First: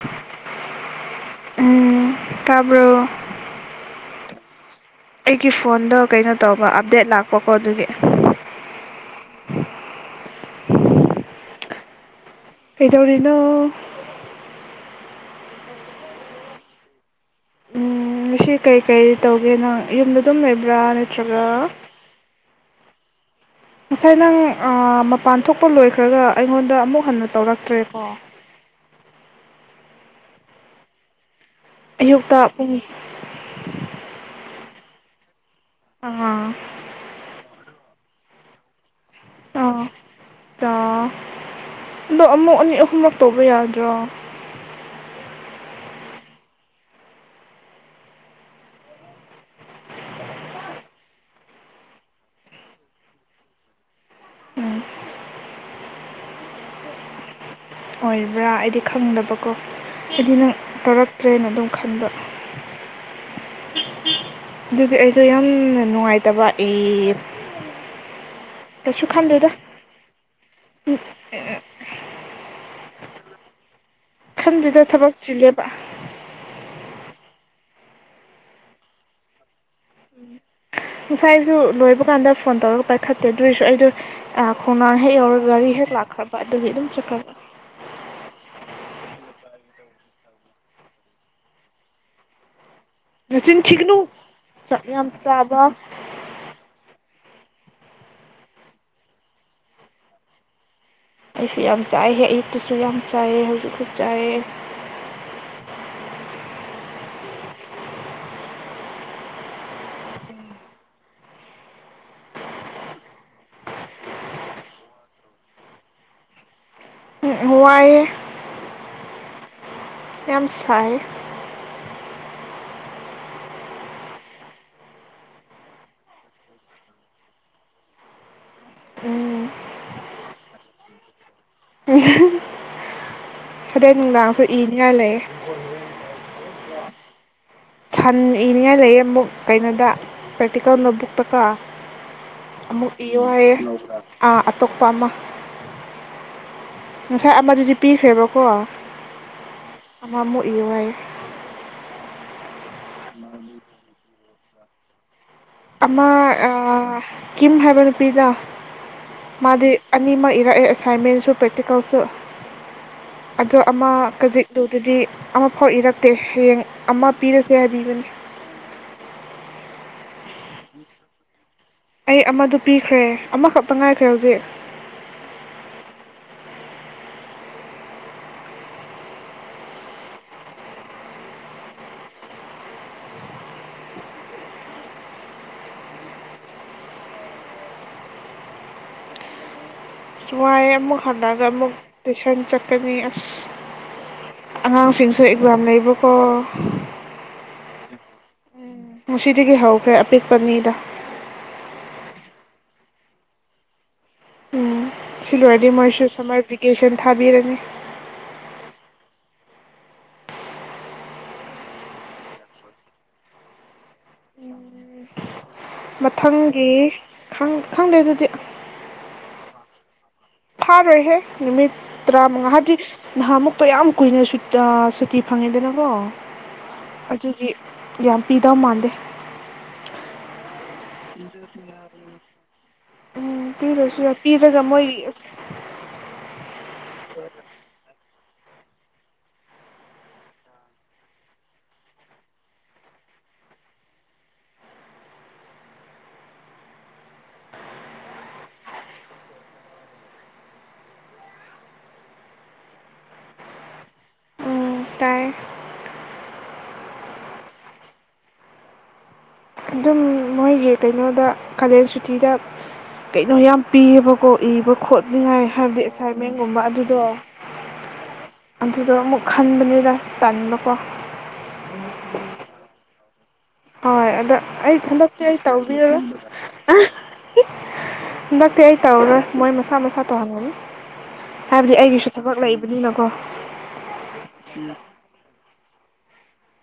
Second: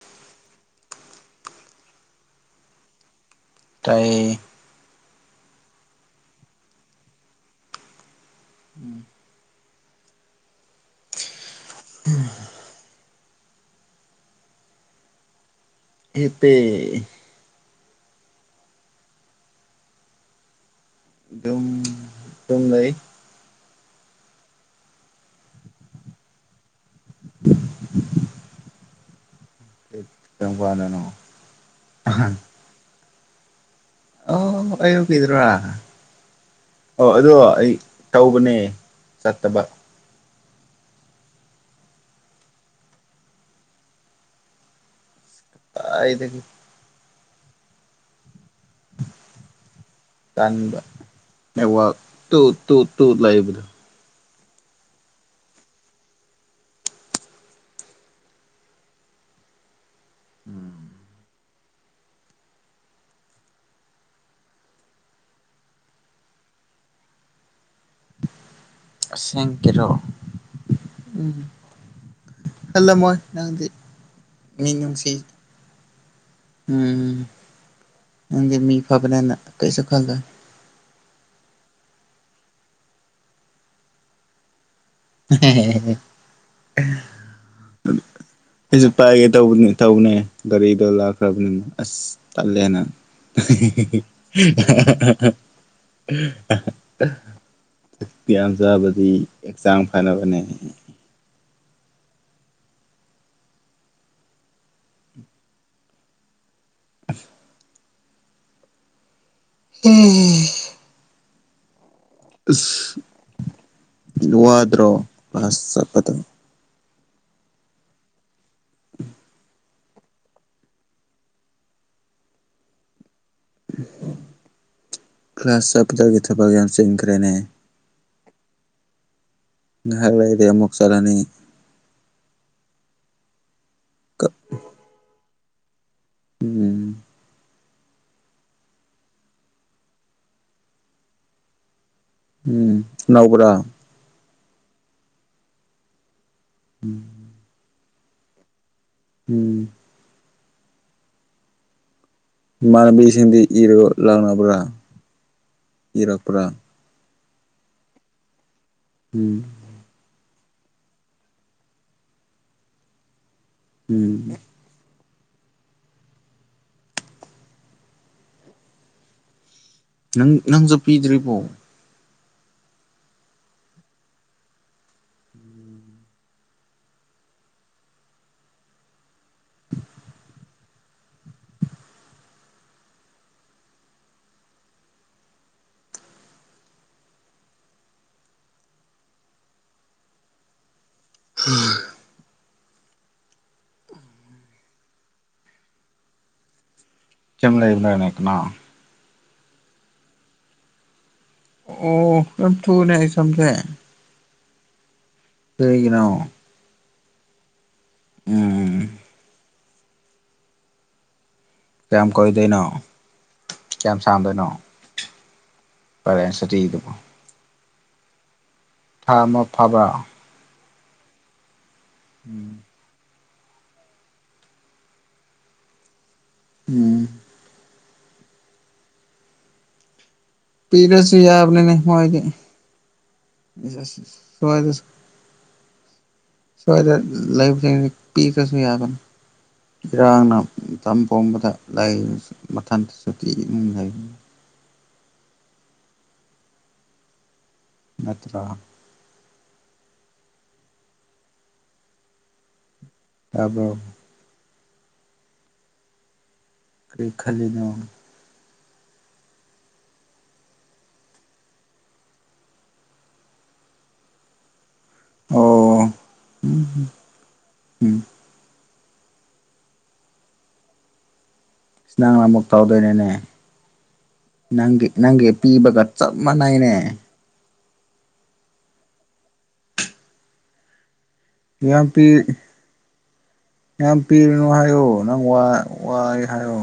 [unintelligible] ꯎꯝ ꯇꯥꯕ꯭ꯔꯣ ꯇꯥꯏꯌꯦ ꯑꯩꯒꯤ ꯐꯣꯟꯗꯣ ꯀꯩꯅꯣ ꯇꯧꯕ ꯑꯞꯗꯦꯠ ꯂꯥꯛꯄꯀꯣ ꯑꯗꯨꯒꯤ ꯎꯝ ꯀꯩꯗꯧꯔꯤꯅꯣ ꯍꯤꯞꯄꯤ ꯁꯤ ꯀꯩꯀꯩ ꯇꯧꯒꯦ ꯅꯪ ꯌꯨꯝꯗ ꯑꯗꯨꯝ ꯂꯩꯕ꯭ꯔꯥ ꯅꯠꯇ꯭ꯔꯒ ꯌꯨꯝ ꯂꯩ ꯉꯁꯥꯏ ꯅꯪ ꯃꯄꯥꯟ ꯊꯣꯛꯄ ꯂꯣꯏꯈ꯭ꯔꯒ ꯑꯩꯉꯣꯟꯗ ꯑꯃꯨꯛ ꯍꯟꯅ ꯇꯧꯔꯛꯇ꯭ꯔꯦꯀꯣ ꯀꯝꯀꯥꯟꯗꯅꯣ ꯑꯌꯨꯛꯇ ꯄꯨꯡ ꯑꯣ ꯑꯌꯨꯛꯀꯤꯗꯨꯔꯥ ꯑꯥ ꯑꯣ ꯑꯗꯣ ꯑꯩ ꯇꯧꯕꯅꯦ ꯆꯠꯇꯕ ꯑꯥ ꯑꯗꯣ ꯑꯃꯨꯛ ꯑꯅꯤ ꯑꯍꯨꯝꯔꯛ ꯇꯧꯕ ꯌꯥꯗ꯭ꯔꯣ ꯑ ꯏꯗꯗꯒꯤ ꯀ ꯋꯥ ꯇ ꯇ ꯇ ꯂꯗꯨ ꯎꯝ ꯑꯣꯏꯕ꯭ꯔꯥ ꯑꯩꯗꯤ ꯈꯪꯗꯕꯀꯣ ꯍꯥꯏꯗꯤ ꯅꯪ ꯇꯧꯔꯛꯇ꯭ꯔꯦꯅ ꯑꯗꯨꯝ ꯈꯟꯕ ꯑꯗꯨꯒꯤ ꯑꯩꯗꯣ ꯌꯥꯝ ꯅꯨꯡꯉꯥꯏꯇꯕ ꯑꯩ ꯀꯩꯁꯨ ꯈꯪꯗꯦꯏꯗ ꯑꯁꯦꯡꯀꯤꯔꯣ ꯍꯜꯂꯃꯣ ꯅꯥꯟꯗꯤ ꯈꯟꯗꯨꯗ ꯊꯕꯛ ꯆꯤꯂꯦꯕ ꯎꯝꯪ ꯃꯤ ꯐꯕꯅꯦꯅ ꯀꯩꯁꯨ ꯈꯜꯗ ꯉꯁꯥꯏꯁꯨ ꯂꯣꯏꯕ ꯀꯥꯟꯗ ꯐꯣꯟ ꯇꯧꯔꯒ ꯄꯥꯏꯈꯠꯇꯦ ꯑꯗꯨꯏꯁꯨ ꯑꯩꯗꯣ ꯈꯣꯡꯅꯥꯟ ꯍꯦꯛ ꯌꯧꯔꯒ ꯒꯥꯔꯤ ꯍꯦꯛ ꯂꯥꯛꯈ꯭ꯔꯕ ꯑꯗꯨ ꯍꯦꯛ ꯑꯗꯨꯝ ꯆꯠꯈ꯭ꯔꯕ ꯊꯧꯅꯦ ꯒꯥꯔꯤꯗꯣ ꯂꯥꯛꯈ꯭ꯔꯕꯅꯤꯅ ꯑꯁ ꯇꯠꯂꯦꯅ ꯅꯆꯤꯟ ꯊꯤꯒꯅꯨ ꯆꯥꯛ ꯌꯥꯝ ꯆꯥꯕ [inaudible] ꯀꯌꯥꯝ ꯆꯥꯕꯗꯤ ꯆꯥꯡ ꯐꯅꯕꯅꯦ ꯑꯩꯁꯨ ꯌꯥꯝ ꯆꯥꯏ ꯍꯦꯛ ꯑꯌꯨꯛꯇꯨꯁꯨ ꯌꯥꯝ ꯆꯥꯏꯑ ꯍꯧꯖꯤꯛꯁꯨ ꯆꯥꯏꯑ [inaudible] ꯎꯝ ꯂꯋꯥꯗ꯭ꯔꯣ ꯋꯥꯏ ꯎꯝ ꯑꯦꯝꯁꯥꯏ ꯀ꯭ꯂꯥꯁ ꯆꯕꯗꯒꯤ ꯊꯕꯛ ꯌꯥꯝ ꯌꯥꯝ ꯆꯟꯈ꯭ꯔꯦꯅꯦ ꯎꯝ ꯍ ꯂꯩꯗꯤ ꯑꯃꯃꯨꯛ ꯆꯂꯅꯤ ꯎ ꯑꯗꯨꯗꯩ ꯅꯨꯡꯗꯥꯡꯁꯨ ꯏꯅꯤꯡꯉꯥꯏ ꯂꯩꯌꯦ ꯀꯣꯟ [unintelligible] ꯎꯝ ꯁꯟ ꯏꯅꯤꯡꯉꯥꯏ ꯂꯩꯌꯦ ꯑꯃꯨꯛ ꯀꯩꯅꯣꯗ ꯄ꯭ꯔꯦꯛꯇꯤꯀꯦꯜ ꯅꯣꯕꯨꯛꯇꯀꯣ ꯎꯝ ꯑꯃꯨꯛ ꯏꯌꯣ ꯍꯥꯏ ꯌꯦ ꯅꯧꯕ꯭ꯔꯥ ꯥ ꯑꯇꯣꯞꯄ ꯑꯃ ꯉꯁꯥꯏ ꯑꯃꯥ ꯑꯗꯨꯗꯤ ꯄꯈ ꯍꯕ ꯀꯣ ꯑ ꯎꯝ ꯄꯨꯏ ꯃꯅꯕꯤ ꯍꯤꯟꯗꯤ ꯏꯔꯒꯣ ꯂꯥꯎꯅꯕ꯭ꯔꯥ ꯑꯃ ꯑ ꯀꯝ ꯍꯥꯏꯕ ꯅꯨꯄꯤꯗ ꯎꯝ ꯃꯥꯗꯤ ꯑꯅꯤꯃ ꯂꯛꯑꯦ ꯑꯦꯁꯥꯏꯟꯃꯦꯟꯁꯨ ꯄ꯭ꯔꯦꯛꯇꯤꯀꯦꯜꯁꯨ ꯑꯗꯣ ꯑꯃ ꯎꯝ ꯀꯖꯤꯛꯂꯨꯗꯗꯤ ꯑꯃꯐꯥꯎ ꯏꯔꯛꯇꯦ ꯍꯌꯦꯡ ꯑꯃ ꯄꯤꯔꯁꯦ ꯍꯥꯏꯕꯤꯕꯅꯤ ꯅꯪ ꯅꯪꯁꯨꯠꯄꯤꯗ꯭ꯔꯤꯔꯤꯕꯣ ꯑꯩ ꯑꯃꯗꯨ ꯄꯤꯈ꯭ꯔꯦ ꯑꯃꯈꯛꯇ ꯉꯥꯏꯈ꯭ꯔꯦ ꯍꯧꯖꯤꯛ ꯁꯃꯥꯏ ꯑꯃ ꯍꯥꯟꯅꯒ ꯑꯃꯨꯛ ꯇꯨꯁꯟ ꯆꯠ ꯀꯅꯤ ꯑꯁ ꯑꯉꯥꯡꯁꯤꯡꯁꯨ ꯑꯦꯛꯖꯥꯝ ꯂꯩꯕꯀꯣ ꯂꯩꯕ꯭ꯔꯅꯦ ꯀ ꯉꯁꯤꯗꯒꯤ ꯍꯧꯈ꯭ꯔꯦ ꯑꯄꯤꯛꯄ ꯃꯤꯗ ꯑꯣ ꯑ ꯊꯨꯅꯦ ꯁꯖꯦ ꯎꯝ ꯁꯤꯗꯤ ꯃꯀꯦꯁꯟ ꯊꯥꯕꯤꯔꯅꯤ ꯎꯝ ꯀꯌꯥꯝ ꯀꯣꯏꯗꯣꯏꯅꯣ ꯀꯌꯥꯝꯌꯥꯝ ꯁꯥꯟꯗꯣꯏꯅꯣ ꯃꯊꯪꯒꯤ ꯈꯪ ꯈꯪꯗꯦ ꯑꯗꯨꯗꯤ ꯍꯥ ꯃ ꯐꯕ ꯊꯥ ꯑꯣꯏꯍꯤꯦ ꯅꯨꯃꯤꯠ ꯇꯔꯥ ꯃꯉ ꯍꯥꯏꯒꯤ ꯅꯍꯥꯃꯨꯛꯇꯣ ꯌꯥꯝ ꯀꯨꯏꯅ ꯁꯨꯇꯤ ꯐꯪꯉꯦꯗꯅꯀꯣ ꯎꯝ ꯑꯗꯨꯒꯤ ꯌꯥ ꯄꯤꯗ ꯃꯥꯥꯟꯗ ꯄꯤꯔꯁꯨ ꯌꯥꯕꯅꯤꯅꯦ ꯃꯣꯏꯗꯤ ꯎꯝ ꯐ ꯁꯁꯨ ꯐꯤꯗ ꯁ꯭ꯋꯥꯏꯗ ꯀꯃ ꯁ꯭ꯋꯥꯏꯗ ꯂꯩꯕꯁꯤꯡ ꯄꯤꯈ꯭ꯔꯁꯨ ꯌꯥꯒꯅꯤ ꯏꯔꯥꯡꯅ ꯃꯇꯝ ꯄꯣꯡꯕꯗ ꯂꯥꯏꯁꯨ ꯃꯊꯟꯇ ꯁꯨꯇꯤꯒꯤ ꯏꯃꯨꯡ ꯂꯩꯕꯅꯤ ꯅꯠꯇ꯭ꯔꯥ ꯑꯕ ꯎꯝ ꯇꯥꯏ ꯀ ꯈꯜꯂꯤꯗ ꯑꯗꯨꯝ ꯃꯣꯏꯒꯤ ꯀꯩꯅꯣꯗ ꯀꯥꯂꯦꯖ ꯁꯨꯇꯤꯗ ꯀꯩꯅꯣ ꯌꯥꯝ ꯄꯤꯌꯦꯕꯀꯣ ꯏꯕꯣ ꯈꯣꯠꯅꯤꯉꯥꯏ ꯍꯥꯏꯕꯗꯤ ꯑꯣ ꯑꯦꯁꯥꯏꯟꯃꯦꯟꯒꯨꯝꯕ ꯎꯝ ꯑꯗꯨꯗꯣ ꯎꯝ ꯑꯗꯨꯗꯣ ꯑꯃꯨꯛ ꯈꯟꯕꯅꯤꯅ ꯇꯅꯤꯡꯕꯀꯣ ꯏꯁꯅꯥꯡꯅ ꯃꯨꯛꯇ ꯇ ꯍꯗꯣꯏꯅꯅꯦ ꯍꯣꯏ ꯑꯗ ꯑꯩ ꯍꯟꯗꯛꯇꯤ ꯑꯩ ꯄꯤꯕꯒ ꯇꯧꯕꯤꯔ ꯆꯞ ꯃꯥꯟꯅꯩꯅꯦ ꯍꯟꯗꯛꯇꯤ ꯑꯩ ꯇꯧꯔꯔꯣꯏ ꯃꯣꯏ ꯃꯁꯥ ꯃꯁꯥ ꯇꯧꯍꯟꯒꯅꯤ ꯍꯥꯏꯕꯗꯤ ꯌꯥꯝ ꯄꯤ ꯑꯩꯒꯤꯁꯨ ꯊꯕꯛ ꯂꯩꯕꯅꯤꯅꯀꯣ ꯌꯥꯝ ꯄꯤꯔꯨꯅꯨ ꯍꯥꯏꯌꯣ ꯅꯪ ꯋꯥ ꯋꯥꯏ ꯍꯥꯏꯣ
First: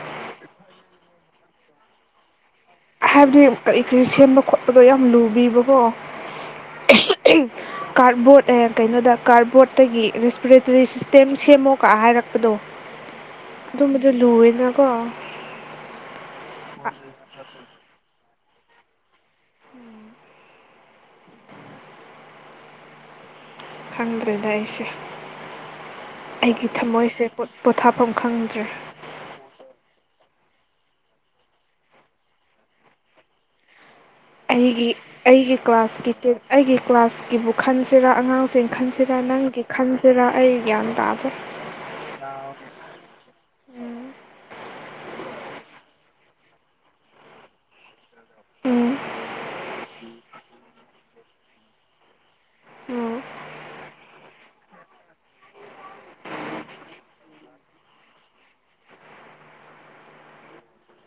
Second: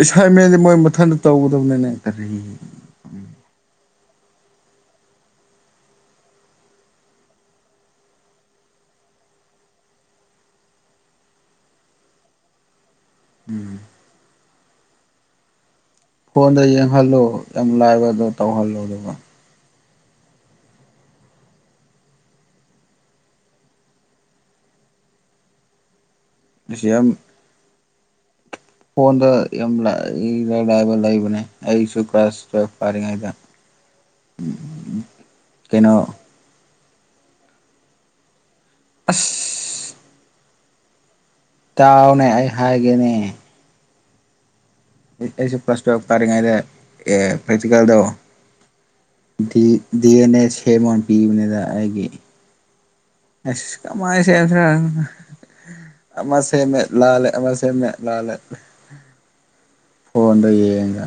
ꯑꯦꯁ ꯃ ꯃꯣꯏ ꯃꯊꯟꯇ ꯇꯧꯒꯗꯕꯅꯤꯅꯦ ꯀꯔꯤ ꯍꯥꯏꯕꯗꯤ ꯀꯔꯤ ꯀꯔꯤ ꯁꯦꯝꯕ ꯈꯣꯠꯄꯗꯣ ꯌꯥꯝ ꯂꯨꯕꯤꯕꯀꯣ ꯀꯥꯔꯠꯕꯣꯔꯗ ꯀꯩꯅꯣꯗ ꯀꯥꯔꯠꯕꯣꯔꯠꯇꯒꯤ ꯔꯦꯁꯄꯤꯔꯦꯇꯔꯤ ꯁꯤꯁꯇꯦꯝ ꯁꯦꯝꯃꯣꯀ ꯍꯥꯏꯔꯛꯄꯗꯣ ꯎꯝ ꯑꯗꯨ ꯃꯗ ꯂꯨꯋꯅ ꯀ ꯐꯣꯟꯗ ꯌꯦꯡ ꯍꯜꯂꯣ ꯌꯥꯝ ꯂꯥꯏꯕꯗꯣ ꯇꯧꯍꯜꯂꯣ ꯑꯗꯨꯒ ꯈꯪꯗ꯭ꯔꯦꯗ ꯑꯩꯁꯦ ꯑꯩꯒꯤ ꯑꯁ ꯌꯥꯝ ꯊꯃꯣꯏꯁꯦꯠ ꯄꯣꯊꯥꯐꯝ ꯈꯪꯗ꯭ꯔꯦ ꯐꯣꯟꯗ ꯌꯥꯝ ꯏꯔ ꯂꯥꯏꯕ ꯂꯩꯕꯅꯦ ꯑꯩꯁꯨ ꯀ꯭ꯔꯥꯁꯇ ꯐꯥꯔꯤꯉꯩꯗ ꯑꯩꯒꯤ ꯑꯩꯒꯤ ꯀ꯭ꯂꯥꯁꯀꯤ ꯇ ꯑꯩꯒꯤ ꯀ꯭ꯂꯥꯁꯀꯤꯕꯨ ꯈꯟꯁꯤꯔꯥ ꯑꯉꯥꯡ ꯆꯤꯡꯈꯥꯟꯁꯤꯦꯔꯥ ꯅꯪ ꯈꯤꯈꯥꯟ ꯁꯤꯔ ꯑꯩ ꯒ꯭ꯌꯥꯟ ꯇꯥꯗꯦ ꯇꯥꯎꯅꯦ ꯑꯩ ꯍꯥꯏꯒꯦꯅꯦ ꯎꯝ ꯁ ꯄ꯭ꯂꯁꯨꯔ ꯄꯇꯀꯗꯣ ꯗꯤ ꯗꯤ ꯑꯦꯟ ꯑꯦ ꯁꯦꯝꯃꯟ ꯄꯤꯕꯅꯤꯗ ꯑꯩꯒꯤ ꯎꯝ ꯑꯁ ꯀꯃꯥꯏꯅ ꯁꯦꯝꯗ꯭ꯔ ꯑꯃ ꯁꯦꯝꯃꯦꯠ ꯂꯥꯜꯂꯦ ꯑꯃ ꯁꯦꯝꯃꯦꯠ ꯂꯥꯜꯂꯦ ꯐꯣꯟꯗ ꯌꯦꯡꯉ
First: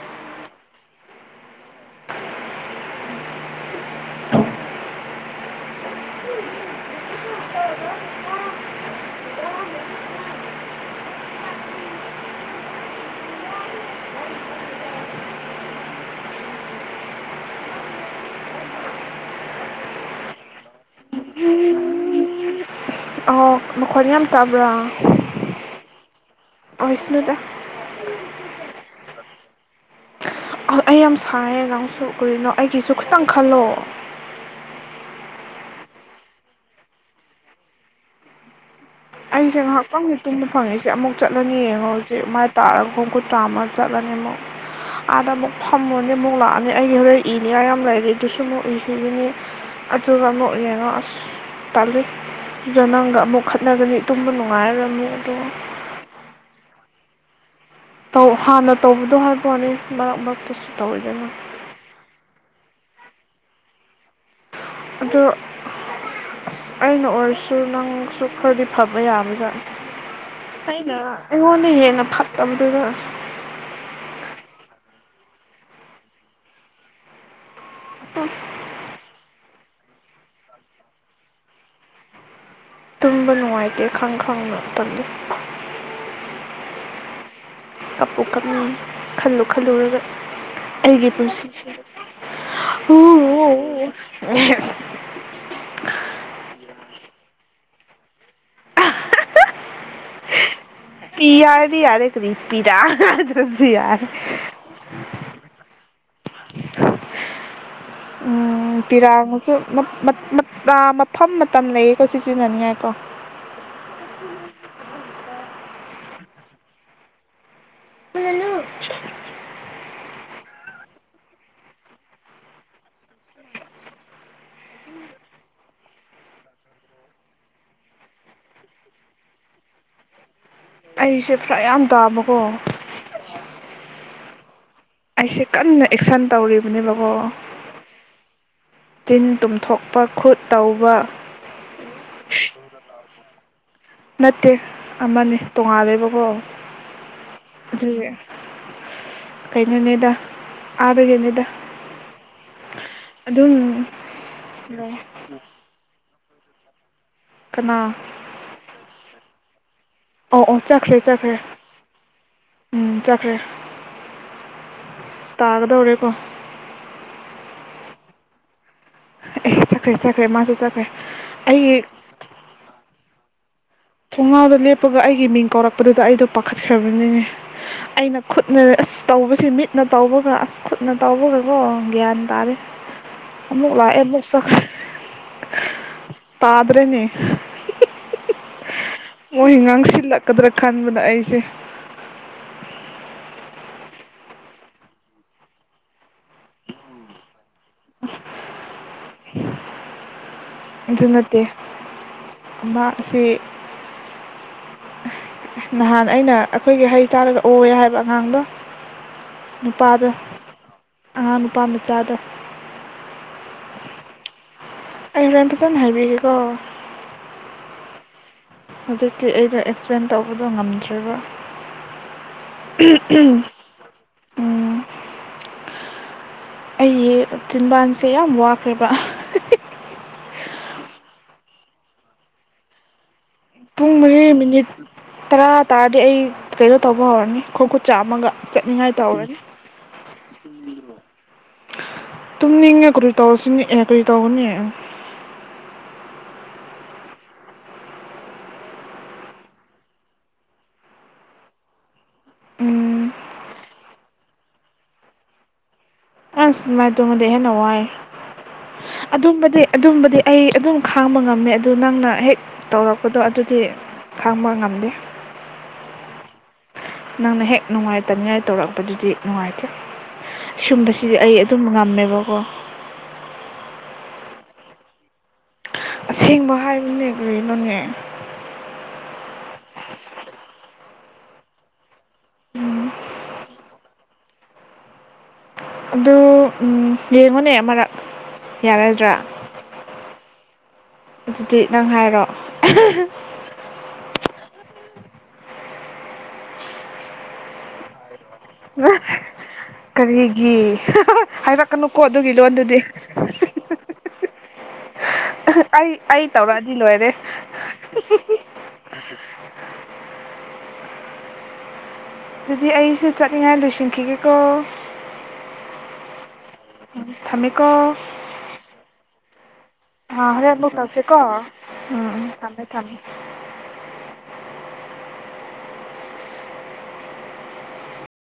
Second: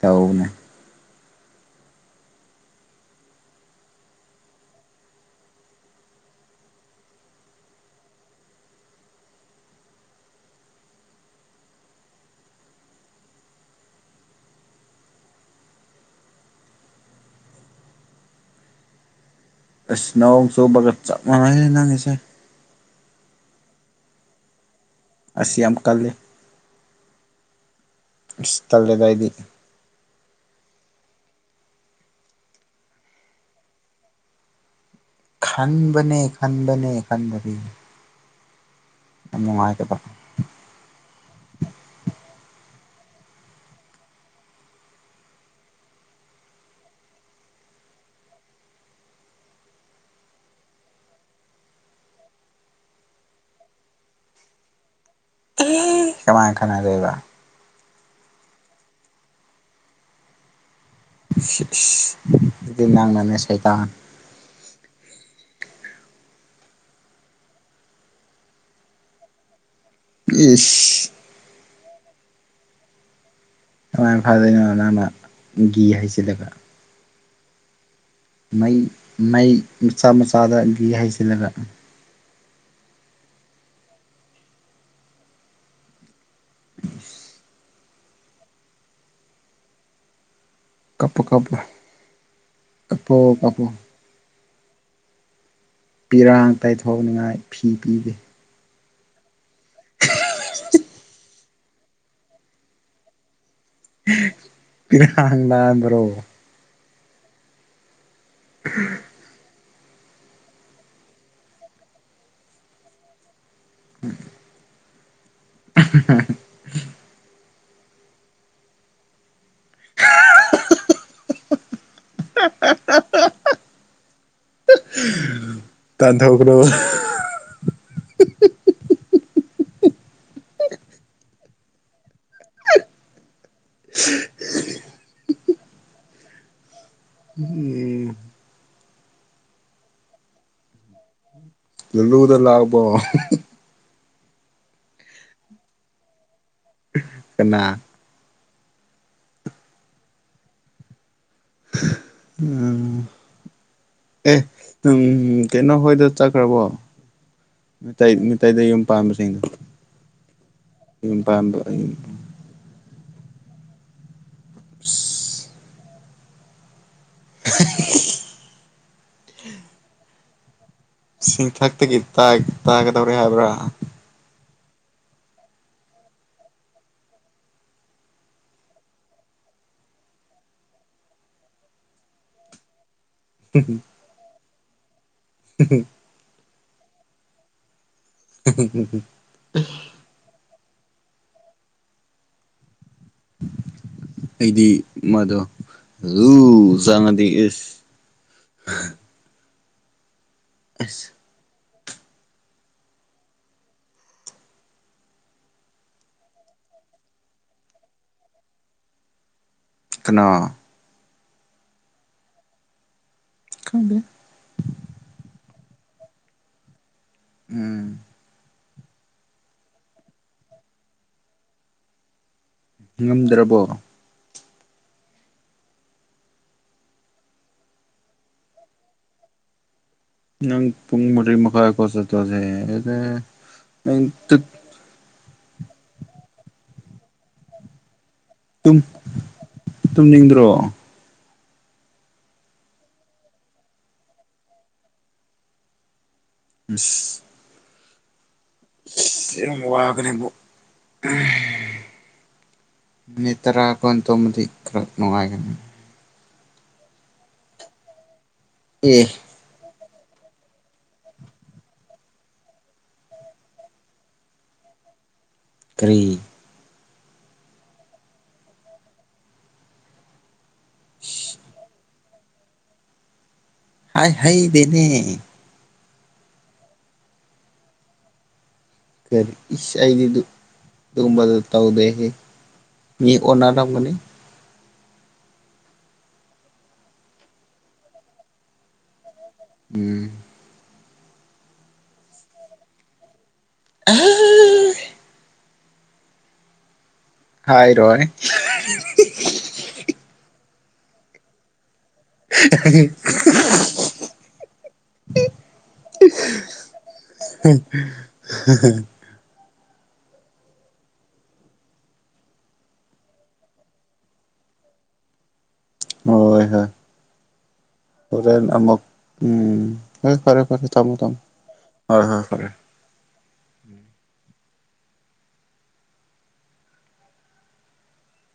ꯇꯧꯅꯦ ꯑꯁ ꯅꯧ ꯆꯣꯕꯒꯠ ꯆꯅ ꯂꯩ ꯅꯪꯅꯦꯁꯦ ꯃꯈꯣꯏ ꯌꯥꯝ ꯇꯥꯕ꯭ꯔꯥ ꯑꯁꯤꯁꯤ ꯌꯥꯝ ꯀꯜꯂꯦ ꯑꯣꯏꯁꯅꯨꯗ ꯇꯜꯂꯦꯗꯏꯗꯤ ꯑꯩ ꯌꯥꯝ ꯁꯔꯦ ꯑꯉꯥꯡꯁꯨ ꯎꯔꯤꯅꯣ ꯑꯩꯒꯤꯁꯨ ꯈꯤꯇꯪ ꯈꯜꯂꯣ ꯈꯟꯕꯅꯦ ꯈꯟꯕꯅꯦ ꯈꯟꯗꯅꯤ ꯑꯩꯁꯦ ꯉꯥꯏꯍꯥꯛꯇꯪꯒꯤ ꯇꯨꯡꯗ ꯐꯪꯉꯁꯦ ꯑꯃꯨꯛ ꯆꯠꯂꯅꯤ ꯌꯦꯡꯉꯣ ꯍꯧꯖꯤꯛ ꯃꯥꯏꯅ ꯇꯥꯔꯒ ꯍꯨꯝ ꯀꯨꯟꯊ꯭ꯔꯥꯃ ꯆꯠꯂꯅꯤ ꯑꯃꯨꯛ ꯑꯥꯗ ꯑꯃꯨꯛ ꯐꯝꯃꯣꯅꯦ ꯑꯃꯨꯛ ꯂꯥꯛꯑꯅꯤ ꯑꯩꯒꯤ ꯍꯣꯔꯦꯟ ꯏꯅꯤꯉꯥꯏ ꯌꯥꯝ ꯂꯩꯔꯤ ꯑꯗꯨꯁꯨ ꯑꯃꯨꯛ ꯏꯈꯤꯒꯅꯤ ꯑꯗꯨꯒ ꯑꯃꯨꯛ ꯌꯦꯡꯉꯣ ꯑꯁ ꯇꯜꯂꯤ ꯑꯗꯨꯗ ꯅꯪꯒ ꯑꯃꯨꯛ ꯈꯠꯅꯒꯅꯤ ꯇꯨꯝꯕ ꯅꯨꯡꯉꯥꯏꯔꯝꯃꯤ ꯑꯦ ꯀꯦꯃꯥ ꯈꯅ ꯀ ꯍꯥꯟꯅ ꯇꯧꯕꯗꯣ ꯍꯥꯏꯕꯣꯅꯦ ꯃꯔꯛ ꯃꯔꯛꯇꯨꯁꯨ [inaudible] ꯑꯗꯨ ꯅꯪꯅ ꯁꯩꯗ ꯑꯣ ꯑꯁ ꯑꯩꯅ ꯑꯣꯏꯔꯁꯨ ꯅꯪꯁꯨ ꯈꯔꯗꯤ ꯐꯕ ꯌꯥꯕꯖꯥꯠ ꯑꯩꯅ ꯏꯁ ꯑꯩꯉꯣꯟꯗ ꯍꯦꯟꯅ ꯀꯝꯄꯗ ꯃꯃꯥꯅ ꯐꯥꯗꯅ ꯃꯥꯃ ꯒꯤꯘ ꯍꯥꯏꯩꯖꯤꯜꯂꯒ ꯃꯩ ꯃꯩ ꯃꯆꯥ ꯃꯆꯥꯗ ꯒꯤ ꯍꯩꯖꯤꯜꯂꯒ ꯇꯨꯝꯕ ꯅꯨꯡꯉꯥꯏꯇꯦ ꯈꯪ ꯈꯪꯕ ꯃꯇꯝꯝꯗ ꯀꯞꯎ ꯀꯞꯅ ꯈꯜꯂꯨ ꯈꯜꯂꯨꯔꯒ ꯑꯩꯒꯤ ꯀꯞꯄꯨ ꯄꯨꯁꯤ ꯀꯞꯄꯨ ꯎ ꯀꯞꯄꯣ ꯀꯞꯄꯣ ꯎ [inaudible] ꯄꯤꯔꯥꯡ ꯇꯩꯊꯣꯛꯅꯤꯉꯥꯏ ꯐꯤ ꯄꯤꯒꯦ [inaudible] ꯄꯤ ꯑꯔꯗꯤ ꯌꯥꯔꯦ ꯀꯔꯤꯄꯤꯤꯗ [unintelligible] ꯄꯔ ꯄꯨ꯭ꯔꯣ ꯄꯤꯔꯥ ꯑꯃꯁꯁꯨ ꯃꯐꯝ ꯃꯇꯝ ꯂꯩꯌꯦꯀꯣ ꯁꯤ ꯁꯤꯖꯤꯟꯅꯅꯤꯡꯉꯥꯏꯀꯣ [inaudible] ꯍꯅꯨ ꯇꯥ ꯊꯔꯣ ꯑꯩꯁꯦ ꯄꯨꯔꯥ ꯌꯥꯝ ꯇꯥꯕꯀꯣ ꯎ [unintelligible] ꯑꯩꯁꯦ ꯀꯟꯅ ꯑꯦꯛꯁꯟ ꯇꯧꯔꯤꯕ ꯎꯝ ꯆꯤꯟ ꯇꯨꯝꯊꯣꯛꯄ ꯈꯨꯠ ꯇꯧꯕ ꯂ ꯂꯗ ꯂꯥꯛꯕꯣ ꯅꯠꯇꯦ ꯑꯃꯅꯦ ꯇꯣꯉꯥꯜꯂꯦꯕꯀꯣ ꯀ ꯀꯩꯅꯣ ꯅꯦꯗꯥ ꯑꯗ ꯀ ꯑꯗꯨꯝ ꯑꯦ ꯎꯝ ꯀꯩꯅꯣ ꯍꯣꯏꯗ ꯆꯠꯈ꯭ꯔꯕꯣ ꯀꯅꯥ ꯇꯥꯏ ꯇꯥꯏꯗ ꯌꯨꯝ ꯄꯥꯝꯃꯤ ꯁꯤꯡ ꯑꯣ ꯑꯣ ꯆꯠꯈ꯭ꯔꯦ ꯆꯠꯈ꯭ꯔꯦ ꯎꯝ ꯆꯦ ꯎꯝ ꯁꯇꯥꯒꯗꯧꯔ ꯄ [unintelligible] [inaudible] ꯑꯦ ꯆꯈ꯭ꯔꯦ ꯆꯈ꯭ꯔꯦ ꯃꯥꯁꯨ ꯆꯈꯦ ꯁꯤ ꯊꯥꯛꯇ ꯇꯥꯛ ꯇ ꯇꯧꯔꯦ ꯍꯥꯏꯕ꯭ꯔꯥ ꯉꯥꯎꯗ ꯂꯦꯞꯄꯒ ꯑꯩꯒꯤ ꯃꯤꯡ ꯀꯧꯔꯛꯄꯗꯨꯗ ꯑꯩꯗꯣ ꯄꯥꯈꯠꯈ꯭ꯔꯕꯅꯤꯅꯦ ꯑꯩꯅ ꯈꯨꯠꯅ ꯑꯁ ꯇꯧꯕꯁꯤ ꯃꯤꯠꯅ ꯇꯧꯕꯒ ꯑꯁ ꯈꯨꯠꯅ ꯇꯧꯕꯒꯀꯣ ꯒ꯭ꯌꯥꯟ ꯇꯥꯔꯦ ꯑꯃꯛ ꯂ ꯑꯦꯕ ꯁꯐ [inaudible] ꯄꯥꯗ꯭ꯔꯦꯅꯤ ꯑꯣ ꯍꯤꯡꯉꯥꯡꯁꯤꯜꯂꯛ ꯀꯗ꯭ꯔꯒ ꯈꯟꯕꯗ ꯑꯩꯁꯦ ꯑꯩꯗꯤ ꯃꯗꯣ ꯂꯨ ꯆꯪꯉꯗꯤꯦ ꯑꯦꯁ [inaudible] ꯑꯗꯨ ꯑꯁ ꯅꯠꯇꯦ ꯃꯥ ꯁꯦ ꯅꯍꯥꯟ ꯑꯩꯅ ꯑꯩꯈꯣꯏꯒꯤ ꯍꯩ ꯆꯥꯔꯒ ꯑꯣꯑ ꯍꯥꯏꯕ ꯑꯉꯥꯡꯗꯣ ꯎꯄꯥꯥꯗ ꯀꯅꯥ ꯑꯍꯥꯡ ꯅꯨꯄꯥ ꯃꯆꯥꯗ ꯀꯗ ꯑꯩ ꯍꯣꯔꯦꯟ ꯐꯖꯅ ꯍꯥꯏꯕꯤꯒꯦꯀꯣ ꯎꯝ ꯍꯧꯖꯤꯛꯇꯤ ꯑꯩꯩꯅ ꯑꯦꯛꯁꯄ꯭ꯂꯦꯟ ꯇꯧꯕꯗꯣ ꯉꯝꯗ꯭꯭ꯔꯔꯤꯕ꯭ꯔꯥ ꯉꯝꯗ꯭ꯔꯕꯣ ꯑꯩ ꯇꯤꯤꯟꯕꯥꯟꯁꯦ ꯌꯥꯝ ꯋꯥꯈ꯭ꯔꯦꯕ ꯅꯪ ꯄ ꯄꯨꯨꯡ ꯃꯔꯤ ꯃꯈ ꯃꯈꯥꯏ ꯀꯣꯁ ꯇꯣꯁꯦ ꯄꯨꯡ ꯃꯔꯤꯦ ꯃꯤꯅꯤꯠ ꯇꯔꯥ ꯇꯥꯔꯗꯤ ꯑꯩ ꯀꯩꯅꯣ ꯇꯧꯕ ꯍꯧꯔꯅꯤ ꯈꯣꯡ ꯈꯨꯠ ꯆꯥꯝꯃꯒ ꯇꯨꯝ ꯆꯠꯅꯤꯡꯉꯥꯏ ꯇꯨꯝꯅꯤꯡꯗ꯭ꯔꯣ ꯇꯝ ꯅꯤꯡꯉꯦ ꯀꯔꯤ ꯇꯧꯁꯤꯅꯦ ꯑꯦ ꯀꯔꯤ ꯇꯧꯒꯅꯤ ꯑꯁ ꯋꯥꯒꯅꯤ ꯀꯣ ꯎꯝ ꯃꯤꯠꯇ꯭ꯔꯥ ꯀꯣꯟ ꯇꯨꯝꯕꯗꯤ ꯈꯔꯥ ꯅꯨꯡꯉꯥꯏꯒꯅꯤ ꯑꯁ ꯅꯨꯡꯃꯥꯏ ꯇꯣꯡꯉꯗ ꯍꯦꯟꯅ ꯋꯥꯏ ꯑꯦ ꯑꯗꯨꯝꯕꯗꯤ ꯑꯗꯨꯝꯕꯗꯤ ꯑꯩ ꯑꯗꯨꯝ ꯈꯥꯡꯕ ꯉꯝꯃꯦ ꯑꯗꯨ ꯅꯪꯅ ꯍꯦꯛ ꯇꯧꯔꯛꯄꯗꯣ ꯑꯗꯨꯗꯤ ꯈꯥꯡꯕ ꯉꯝꯗꯦ ꯀꯔꯤ ꯅꯪꯅ ꯍꯦꯛ ꯅꯨꯡꯉꯥꯏꯇꯅꯤꯡꯉꯥꯏ ꯇꯧꯔꯛꯄꯗꯨꯗꯤ ꯅꯨꯡꯉꯥꯏꯇꯦ ꯁꯒꯨꯝꯕꯁꯤꯗꯤ ꯑꯩ ꯑꯗꯨꯝ ꯉꯝꯃꯦꯕ ꯑꯗꯨꯒꯔꯕꯣ ꯍ ꯍꯩꯗꯦꯅꯦ ꯑꯁꯦꯡꯕ ꯍꯥꯏꯕꯅꯦ ꯀꯔꯤꯅꯣꯅꯦ ꯀꯔꯤ ꯏꯁꯗꯤꯗꯨ ꯝꯕ ꯑꯗꯨ ꯇꯎꯗꯦꯍꯤ ꯎꯝ ꯃꯤ ꯑꯣꯔ ꯃꯅꯤ ꯑꯗꯨ ꯎꯝ ꯌꯦꯡꯉꯨꯅꯦ ꯃꯔꯛ ꯌꯥꯔꯗ꯭ꯔꯥ ꯎꯝ ꯑꯗꯨꯗꯤ ꯅꯪ ꯍꯥꯏꯔꯣ ꯑ ꯍꯥꯏ ꯔꯣꯏ ꯀꯔꯤꯒꯤ ꯍꯥꯏꯔꯛ ꯀꯅꯨꯀꯣ ꯑꯗꯨꯒꯤ ꯂꯣꯟꯗꯨꯗꯤ ꯑꯩ ꯑꯩ ꯇꯧꯔꯛꯑꯗꯤ ꯂꯣꯏꯔꯦ ꯑꯗꯨꯗꯤ ꯑꯩꯁꯨ ꯆꯠꯅꯤꯡꯉꯥꯏ ꯂꯣꯏꯁꯤꯟꯈꯤꯒꯦꯀꯣ ꯍ ꯍꯣꯏ ꯊꯝꯃꯦꯀꯣ ꯍꯔꯦꯟ ꯑꯃꯛ ꯎꯝ ꯍ ꯑꯥ ꯐꯔꯦ ꯍꯣꯔꯦꯟ ꯐꯔꯦ ꯑꯃꯨꯛ ꯇꯝꯣ ꯇꯧꯁꯤꯀꯣ ꯇꯝꯣ ꯍ ꯎꯝ ꯍꯣꯏ ꯎꯝ ꯐꯔꯦ ꯊꯝꯃꯦ ꯊꯝꯃꯦ